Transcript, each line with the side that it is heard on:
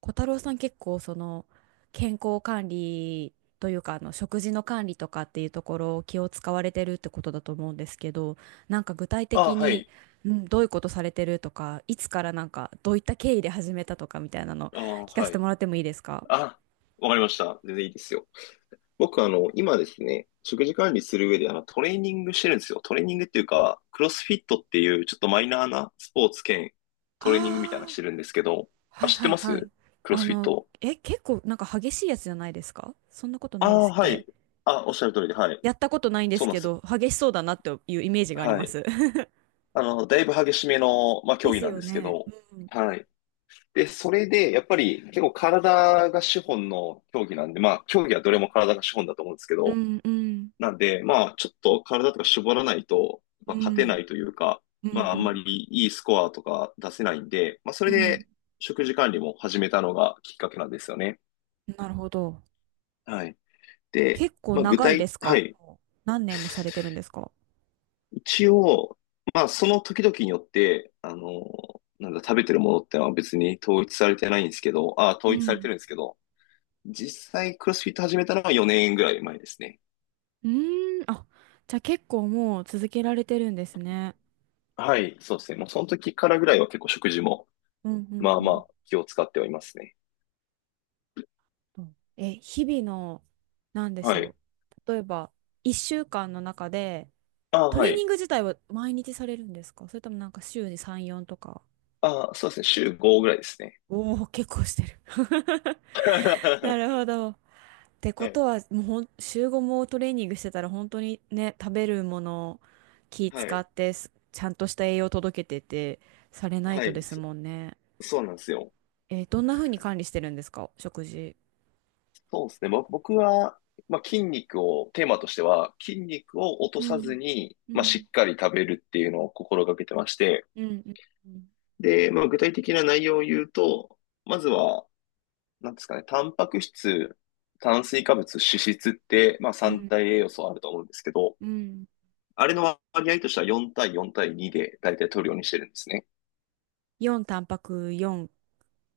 right: 小太郎さん、結構その健康管理というか食事の管理とかっていうところを気を使われてるってことだと思うんですけど、なんか具体
left: あ、
right: 的
left: は
right: に、
left: い。
right: うん、どういうことされてるとか、いつからなんかどういった経緯で始めたとかみたいなの
left: あ、
right: 聞かせ
left: は
right: て
left: い。
right: もらってもいいですか？
left: あ、わかりました。全然いいですよ。僕、今ですね、食事管理する上で、トレーニングしてるんですよ。トレーニングっていうか、クロスフィットっていう、ちょっとマイナーなスポーツ兼トレーニングみたいなの
right: あ
left: し
right: あ、
left: てるんですけど、
right: は
left: あ、
right: い
left: 知っ
right: は
left: て
right: い
left: ま
right: はい。
left: す？クロ
right: あ
left: スフィッ
right: の
left: ト。
right: え結構なんか激しいやつじゃないですか？そんなことな
left: あ
right: いで
left: あ、
right: すっ
left: は
right: け？
left: い。あ、おっしゃる通りで、はい。
right: やったことないんで
left: そ
right: す
left: うなん
right: け
left: ですよ。
right: ど、激しそうだなっていうイメージがあり
left: は
right: ま
left: い。
right: す。
left: だいぶ激しめの、まあ、
right: で
left: 競技
right: す
left: なん
right: よ
left: ですけ
right: ね。
left: ど、
right: うん
left: はい。で、それで、やっぱり、結構体が資本の競技なんで、まあ、競技はどれも体が資本だと思うんですけ
right: う
left: ど、
right: んうん
left: なんで、まあ、ちょっと体とか絞らないと、ま
right: う
left: あ、勝てな
right: ん、
left: いというか、
right: う
left: まあ、あんま
right: ん、
left: りいいスコアとか出せないんで、まあ、そ
right: う
left: れ
right: ん、う
left: で
right: ん。
left: 食事管理も始めたのがきっかけなんですよね。
right: なるほど。
left: はい。で、
right: 結構
left: まあ、
right: 長いです
left: は
right: か？
left: い。
right: もう何年もされてるんですか？
left: 一応、まあ、その時々によって、なんだ、食べてるものってのは別に統一されてないんですけど、あ、
right: う
left: 統一されて
right: ん。
left: るんですけど、実際クロスフィット始めたのは4年ぐらい前ですね。
right: うーん。あ、じゃあ結構もう続けられてるんですね。
left: はい、そうですね。もうその時からぐらいは結構食事も
right: うん、うん、
left: まあ
right: う
left: ま
right: ん。
left: あ気を使ってはいますね。
right: え、日々の、なんでし
left: はい。
right: ょう。例えば、1週間の中で、
left: ああ、
right: ト
left: は
right: レーニン
left: い。
right: グ自体は毎日されるんですか？それともなんか週に3、4とか。
left: ああ、そうですね。週5ぐらいですね。
right: おおー、結構してる。なる
left: は
right: ほど。ってこ
left: い。
right: とは、もう週5もトレーニングしてたら本当にね、食べるものを気
left: は
right: 使
left: い。
right: ってちゃんとした栄養届けてて、されない
left: は
right: と
left: い。
right: です
left: そ、
right: もんね。
left: そうなんですよ。
right: どんな風に管理してるんですか、食事？
left: そうですね。僕は、まあ、筋肉を、テーマとしては、筋肉を落
right: う
left: とさず
right: ん。
left: に、
right: う
left: まあ、し
right: ん。
left: っかり食べるっていうのを心がけてまして、
right: うん。うん。
left: で、まあ、具体的な内容を言うと、まずは、なんですかね、タンパク質、炭水化物、脂質って、まあ、
right: う
left: 三
right: ん。
left: 大栄養素あると思うんですけど、
right: うん。
left: あれの割合としては4対4対2で大体取るようにしてるんですね。
right: 4タンパク、4、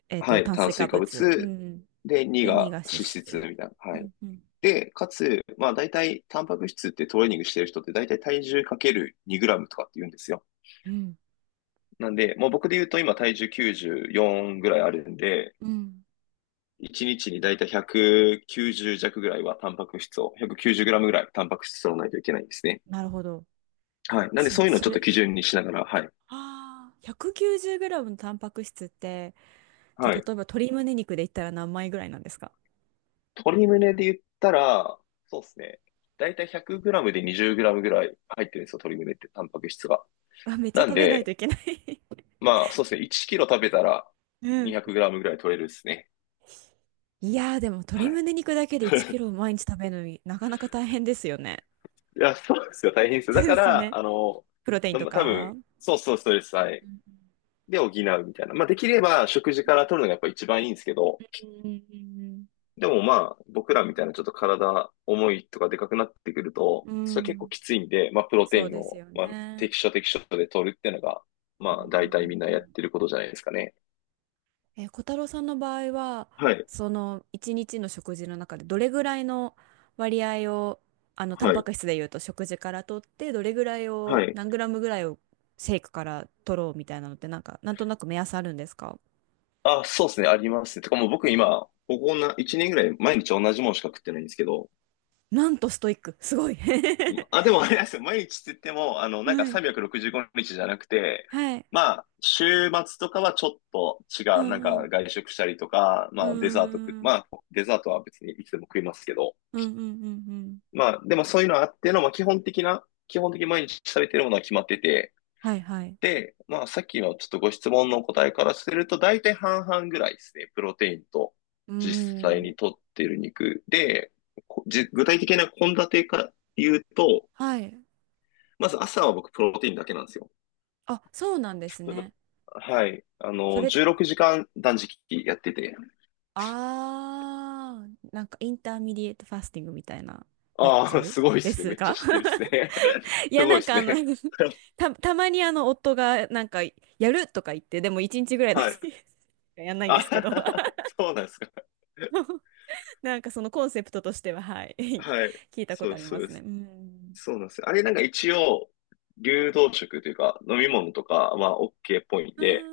left: はい、
right: 炭
left: 炭
right: 水化
left: 水化
right: 物。う
left: 物。
right: ん。
left: で、2
right: で、2
left: が
right: が脂
left: 脂質
right: 質。
left: みたいな。
right: う
left: はい。
right: ん。うん。
left: で、かつ、まあ大体、タンパク質ってトレーニングしてる人って大体体重かける2グラムとかって言うんですよ。
right: うん。
left: なんで、もう僕で言うと今体重94ぐらいあるんで、
right: うん。
left: 1日にちに大体190弱ぐらいはタンパク質を、190グラムぐらいタンパク質を取らないといけないんですね。
right: なるほど。
left: はい。なんでそういうのをち
right: そ
left: ょっと
right: れ、
left: 基準にしながら、はい。
right: ああ、190グラムのタンパク質って、じゃ
left: は
right: あ、例え
left: い。
right: ば鶏胸肉で言ったら何枚ぐらいなんですか？
left: 鶏胸で言ったら、そうですね。だいたい1 0 0ムで2 0ムぐらい入ってるんですよ、鶏胸って、タンパク質が。
right: あ めっちゃ
left: なん
right: 食べないと
left: で、
right: いけない。
left: まあ、そうですね。1キロ食べたら
right: う
left: 2 0
right: ん。
left: 0ムぐらい取れるですね。
right: いやー、でも
left: は
right: 鶏
left: い。
right: 胸肉だけで1キ ロ毎日食べるのになかなか大変ですよね。
left: いや、そうですよ。大変ですよ。
right: そ
left: だ
right: うで
left: か
right: すよ
left: ら、
right: ね。プロテイン
left: な
right: と
left: ま多分、
right: か。
left: そうそう、ストレス、
right: う
left: はい。
right: ん
left: で補うみたいな。まあ、できれば食事から取るのがやっぱ一番いいんですけど、
right: うん
left: でもまあ、僕らみたいなちょっと体重いとかでかくなってくると、
right: うんう
left: それ
right: ん。
left: は
right: う
left: 結構
right: ん、
left: きついんで、まあ、プロ
right: そ
left: テ
right: う
left: イン
right: です
left: を、
right: よ
left: まあ、
right: ね。
left: 適所適所で取るっていうのが、
right: う
left: ま
right: ん
left: あ、
right: うんう
left: 大体みんなやっ
right: ん。
left: てることじゃないですかね。
right: 小太郎さんの場合は、
left: はい、
right: その一日の食事の中でどれぐらいの割合を、タン
left: は
right: パ
left: い、
right: ク質でいうと食事から取って、どれぐらい
left: は
right: を、
left: い。
right: 何グラムぐらいをシェイクから取ろうみたいなのって、なんか、なんとなく目安あるんですか？
left: あ、そうですね、ありますね。てかもう僕今、ここな、1年ぐらい毎日同じものしか食ってないんですけど、
right: なんとストイック、すごい。
left: あ、でもあれなんですよ。毎日って言っても、なんか
right: はい。
left: 365日じゅうごにちじゃなくて、
right: はい。
left: まあ、週末とかはちょっと違
right: う
left: う、なん
right: んう
left: か
right: ん。
left: 外食したりとか、ま
right: うー
left: あ、デザート食、ま
right: ん。
left: あ、デザートは別にいつでも食いますけど、
right: うんうんうんうん。
left: まあ、でもそういうのあっての、まあ、基本的に毎日食べてるものは決まってて、
right: はいはい。
left: で、まあ、さっきのちょっとご質問のお答えからすると、大体半々ぐらいですね。プロテインと
right: うー
left: 実際
right: ん。
left: に摂ってる肉で、具体的な献立から言うと、
right: はい。
left: まず朝は僕プロテインだけなんですよ。
right: あ、そうなんです
left: プロ
right: ね。
left: はい。
right: それっ
left: 16時間断食やってて。
right: あー、なんかインターミディエイトファスティングみたいなや
left: ああ、
right: つ
left: すごいで
right: で
left: すね。
right: す
left: めっちゃ
right: か？
left: 知ってるっすね。
right: い
left: す
right: や、
left: ごい
right: な
left: で
right: ん
left: す
right: か
left: ね。
right: たまにあの夫がなんかやるとか言って、でも1日ぐらいだ
left: はい。
right: け やんないん
left: あ、
right: ですけど。
left: そうなんですか。
right: なんかそのコンセプトとしては、はい。
left: はい。
right: 聞いたこ
left: そう
right: とあ
left: で
right: り
left: す、そ
right: ま
left: うで
right: すね。
left: す。
right: うん。
left: そうなんですよ。あれなんか一応、流動食というか、飲み物とかは OK っぽいん
right: うー
left: で、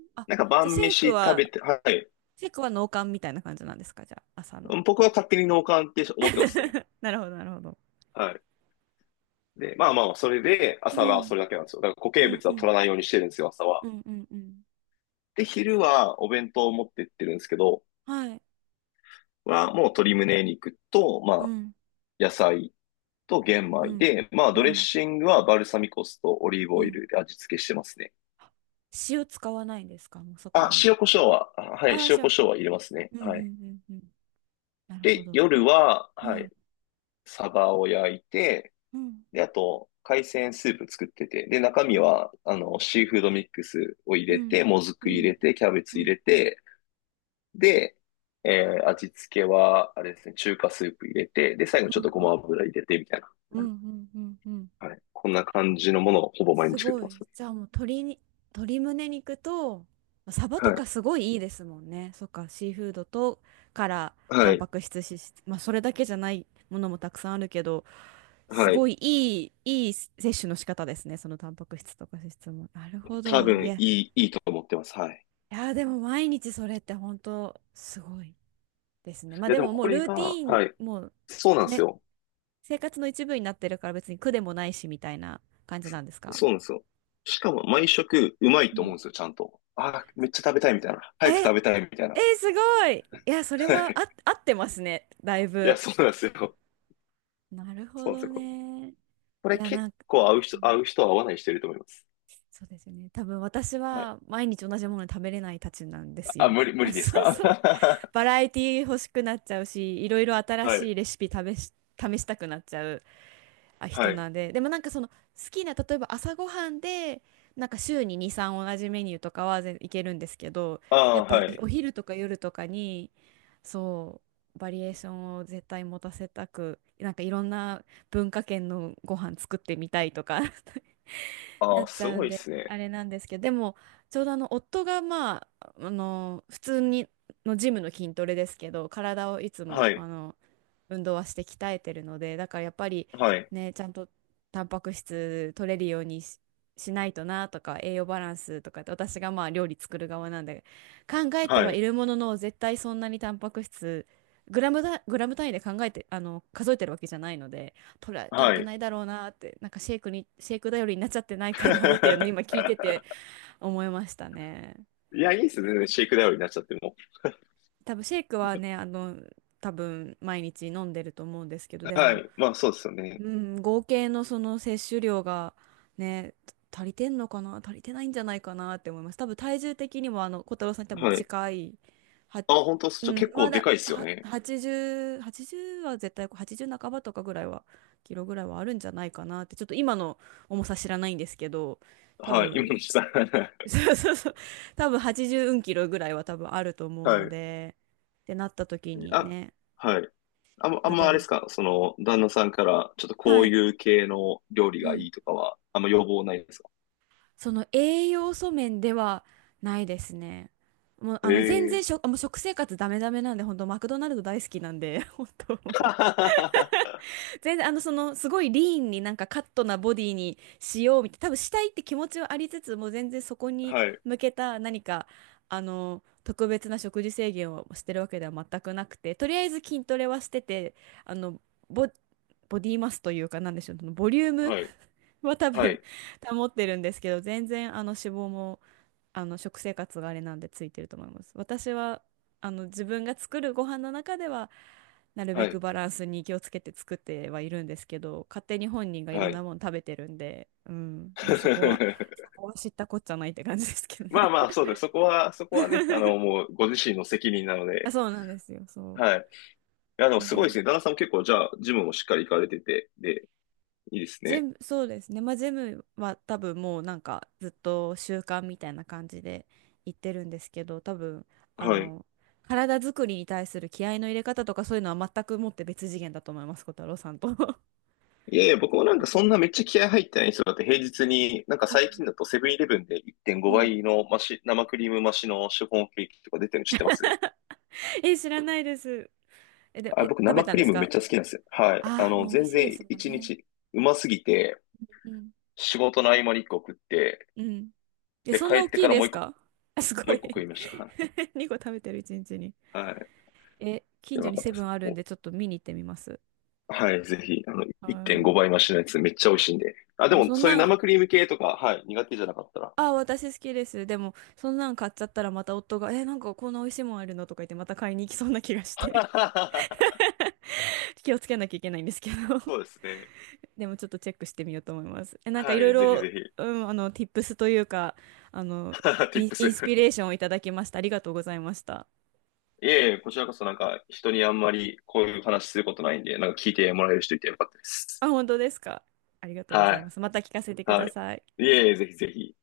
right: ん。あ、
left: なんか
right: じゃあ
left: 晩
right: シェイク
left: 飯食べ
right: は、
left: て、はい。
right: シェイクは脳幹みたいな感じなんですか？じゃあ、朝の。
left: 僕は勝手に脳幹って思ってますね。
right: なるほど、なるほど。
left: はい。で、まあまあ、それで、
right: う
left: 朝はそ
right: ん。
left: れだけなんですよ。だから固
right: う
left: 形
right: ん
left: 物
right: う
left: は取
right: ん。
left: らないようにしてるんですよ、朝
right: う
left: は。
right: んうんうん。
left: で、昼はお弁当を持ってってるんですけど、
right: はい。
left: もう鶏胸肉と、ま
right: う
left: あ、
right: ん。
left: 野菜と玄
right: う
left: 米
right: ん。
left: で、まあ、
right: う
left: ドレッ
right: ん。
left: シングはバルサミコ酢とオリーブ
right: う
left: オイ
right: ん。
left: ルで味付けしてますね。
right: 塩使わないんですか？もうそこ
left: あ、
right: に。
left: 塩コショウは、あはい、
right: ああ、
left: 塩コ
right: 塩。
left: ショウは入れますね。
right: うんう
left: はい。
right: んうんうん。なるほ
left: で、
right: ど。
left: 夜は、は
right: は
left: い、
right: い。
left: サバを焼いて、
right: うん。
left: で、あと、海鮮スープ作ってて、で、中身は、シーフードミックスを入
right: う
left: れ
right: ん。
left: て、もず
right: う
left: く入
right: ん。
left: れて、キャベ
right: う
left: ツ入
right: ん。
left: れて、で、味付けは、あれですね、中華スープ入れて、で、最後に
right: う
left: ちょっ
right: ん。
left: とご
right: うん。
left: ま油入れて、みたいな。
right: うん。うん。うん。
left: はい。こんな感じのものをほぼ毎
right: す
left: 日作って
right: ご
left: ま
right: い。
left: すね。
right: じゃあもう鶏胸肉と、サバと
left: は
right: か
left: い。
right: すごいいいですもんね。そっか、シーフードとからタ
left: は
right: ン
left: い。
right: パク質、脂質、まあそれだけじゃないものもたくさんあるけど、す
left: は
right: ご
left: い。
right: い、いい、いい摂取の仕方ですね。そのタンパク質とか脂質も。なるほ
left: 多
right: ど。い
left: 分、
right: や、
left: いいと思ってます。はい。
right: いやー、でも毎日それって本当すごいですね。まあ
left: いや、
right: で
left: でも
right: も、も
left: こ
right: うル
left: れ
right: ーテ
left: が、
right: ィー
left: は
right: ン
left: い。
right: もう
left: そうなんです
right: ね、
left: よ。
right: 生活の一部になってるから別に苦でもないしみたいな感じなんですか？
left: そうなんですよ。しかも、毎食、うまい
right: う
left: と思
right: ん。
left: うんですよ、ちゃんと。ああ、めっちゃ食べたいみたいな。早く
right: え、
left: 食べたいみたいな。
right: え、すごい。いや、それ
left: は
right: は
left: い。
right: 合ってますね、だい
left: いや、
right: ぶ。
left: そうなんですよ。
right: なるほ
left: そうなんです
right: ど
left: よ。
right: ね。い
left: これ
right: や、
left: 結
right: なんか、
left: 構合う
right: う
left: 人、合
right: ん、
left: う人は合わない人いると思います。
right: そうですよね。多分私
left: はい。
right: は毎日同じもの食べれないたちなんです
left: あ、
right: よ。
left: 無理、無理で
right: そ
left: す
right: う
left: か？
right: そう。バラエティ欲しくなっちゃうし、いろいろ新
left: は
right: しい
left: い。
right: レシピ試したくなっちゃう
left: は
right: 人
left: い。
right: なんで、でもなんかその好きな、例えば朝ごはんでなんか週に2、3同じメニューとかは全いけるんですけど、
left: あ
right: やっ
left: あ、は
right: ぱ
left: い。
right: お昼とか夜とかに、そうバリエーションを絶対持たせたく、なんかいろんな文化圏のご飯作ってみたいとか な
left: ああ、
right: っち
left: す
right: ゃう
left: ご
right: ん
left: いっ
right: で
left: す
right: あ
left: ね。
right: れなんですけど、でもちょうどあの夫がまあ、あの普通にのジムの筋トレですけど、体をいつ
left: は
right: も
left: い。
right: 運動はして鍛えてるので、だからやっぱり
left: はい。
right: ね、ちゃんとタンパク質取れるようにしないとなとか、栄養バランスとかって、私がまあ料理作る側なんで、考えて
left: は
right: はい
left: い。
right: るものの、絶対そんなにタンパク質、グラムだ、グラム単位で考えて、数えてるわけじゃないので、取れ、取れ
left: は
right: て
left: い。
right: ないだろうなって、なんかシェイク頼りになっちゃってないかなっていうのを今聞いて て思いましたね。
left: いや、いいっすね。全然シェイクダウンになっちゃっても。
right: 多分シェイクはね、多分毎日飲んでると思うんですけど、で
left: は
right: も、
left: い。まあ、そうですよね。
right: うん、合計のその摂取量がね、足りてんのかな、足りてないんじゃないかなって思います。多分体重的にもあの小太郎さんに多分
left: はい。
right: 近い、は、
left: あ、本当っす。
right: うん、
left: 結
right: ま
left: 構で
right: だ
left: かいっすよ
right: は
left: ね。
right: 80、80は絶対80半ばとかぐらいは、キロぐらいはあるんじゃないかなって、ちょっと今の重さ知らないんですけど、多
left: はい。今
right: 分、
left: のさん。
right: そうそうそう、多分80キロぐらいは多分あると思う
left: は
right: の
left: い。
right: で、ってなった時に
left: あ、
right: ね、
left: はい。あんま、あ
right: ま
left: ん
right: あ
left: ま
right: で
left: あれ
right: も、
left: ですかその、旦那さんから、ちょっとこ
right: は
left: う
right: い。
left: いう系の料理
right: う
left: が
right: ん、
left: いいとかは、あんま要望ないですか？
right: その栄養素面ではないですね。もう
left: え
right: 全
left: え
right: 然
left: ー。
right: もう食生活ダメダメなんで、本当マクドナルド大好きなんで、本当 もう
left: は
right: 全然すごいリーンになんかカットなボディにしようみたいな、多分したいって気持ちはありつつ、も全然そこに
left: い。
right: 向けた何か特別な食事制限をしてるわけでは全くなくて、とりあえず筋トレはしてて、あのボ、ボディマスというか、なんでしょう、そのボリューム
left: はい。
right: は多
left: は
right: 分
left: い。
right: 保ってるんですけど、全然脂肪も。あの食生活があれなんでついてると思います。私は自分が作るご飯の中ではなる
left: は
right: べく
left: い。
right: バランスに気をつけて作ってはいるんですけど、勝手に本人がいろ
left: は
right: ん
left: い。
right: なもの食べてるんで、うん、まあ、そこは そこは知ったこっちゃないって感じですけど
left: まあ
right: ね。
left: まあ、そうです。そこはね、もう、ご自身の責任なの
right: あ、
left: で、
right: そうなんですよ、そ
left: はい。いや、で
right: う。
left: も
right: まあ
left: す
right: で
left: ごいで
right: も
left: すね。旦那さんも結構、じゃあ、ジムもしっかり行かれてて、で、いいです
right: ジ
left: ね。
right: ム、そうですね。まあ、ジムは多分もうなんかずっと習慣みたいな感じで行ってるんですけど、多分あ
left: はい。
right: の体作りに対する気合いの入れ方とかそういうのは全くもって別次元だと思います、小太郎さんと。
left: いやいや、僕もなんかそん なめっちゃ気合入ってない人だって平日に、なん
right: う
left: か最近
right: ん。
left: だとセブンイレブンで1.5
right: うん。
left: 倍の増し、生クリーム増しのシフォンケーキとか出てるの知ってます？
right: え、知らないです。え、で、
left: あ、
right: え、
left: 僕
right: 食べ
left: 生
right: た
left: ク
right: んで
left: リー
right: す
left: ムめっ
right: か？
left: ちゃ好きなんですよ。はい。
right: ああー、もう美味
left: 全
right: しいで
left: 然
right: すもん
left: 1
right: ね。
left: 日うますぎて、
right: うん。
left: 仕事の合間に1個食って、
right: うん。え、
left: で、
right: そんな
left: 帰っ
right: 大
left: て
right: き
left: か
right: い
left: ら
right: ですか？あ、す
left: も
right: ご
left: う一
right: い。
left: 個食いました。はい。
right: 2個 食べてる一日にちに。
left: はい。
right: え、近
left: や
right: 所
left: ば
right: に
left: かった
right: セ
left: で
right: ブン
left: す。
right: あるんでちょっと見に行ってみます。
left: はい、ぜひ、
right: は
left: 1.5
right: ー
left: 倍増
right: い。
left: しのやつめっちゃ美味しいんで。あ、
right: で
left: で
right: も
left: も、
right: そん
left: そういう
right: なん、
left: 生クリーム系とか、はい、苦手じゃなかったら。
right: あ、私好きです。でも、そんなん買っちゃったらまた夫が、え、なんかこんな美味しいもんあるのとか言ってまた買いに行きそうな気がして、 気をつけなきゃいけないんですけど。
left: そうですね。
right: でもちょっとチェックしてみようと思います。え、なんかい
left: は
right: ろい
left: い、ぜひ
right: ろ、
left: ぜひ。
right: うん、tips というか、あの、
left: Tips。
right: インスピレーションをいただきました。ありがとうございました。
left: いえいえ、こちらこそなんか、人にあんまりこういう話することないんで、なんか聞いてもらえる人いてよかったです。
right: あ、本当ですか。ありがとうござ
left: は
right: いま
left: い、
right: す。また聞かせてく
left: は
right: だ
left: い。
right: さい。
left: いえいえ、ぜひぜひ。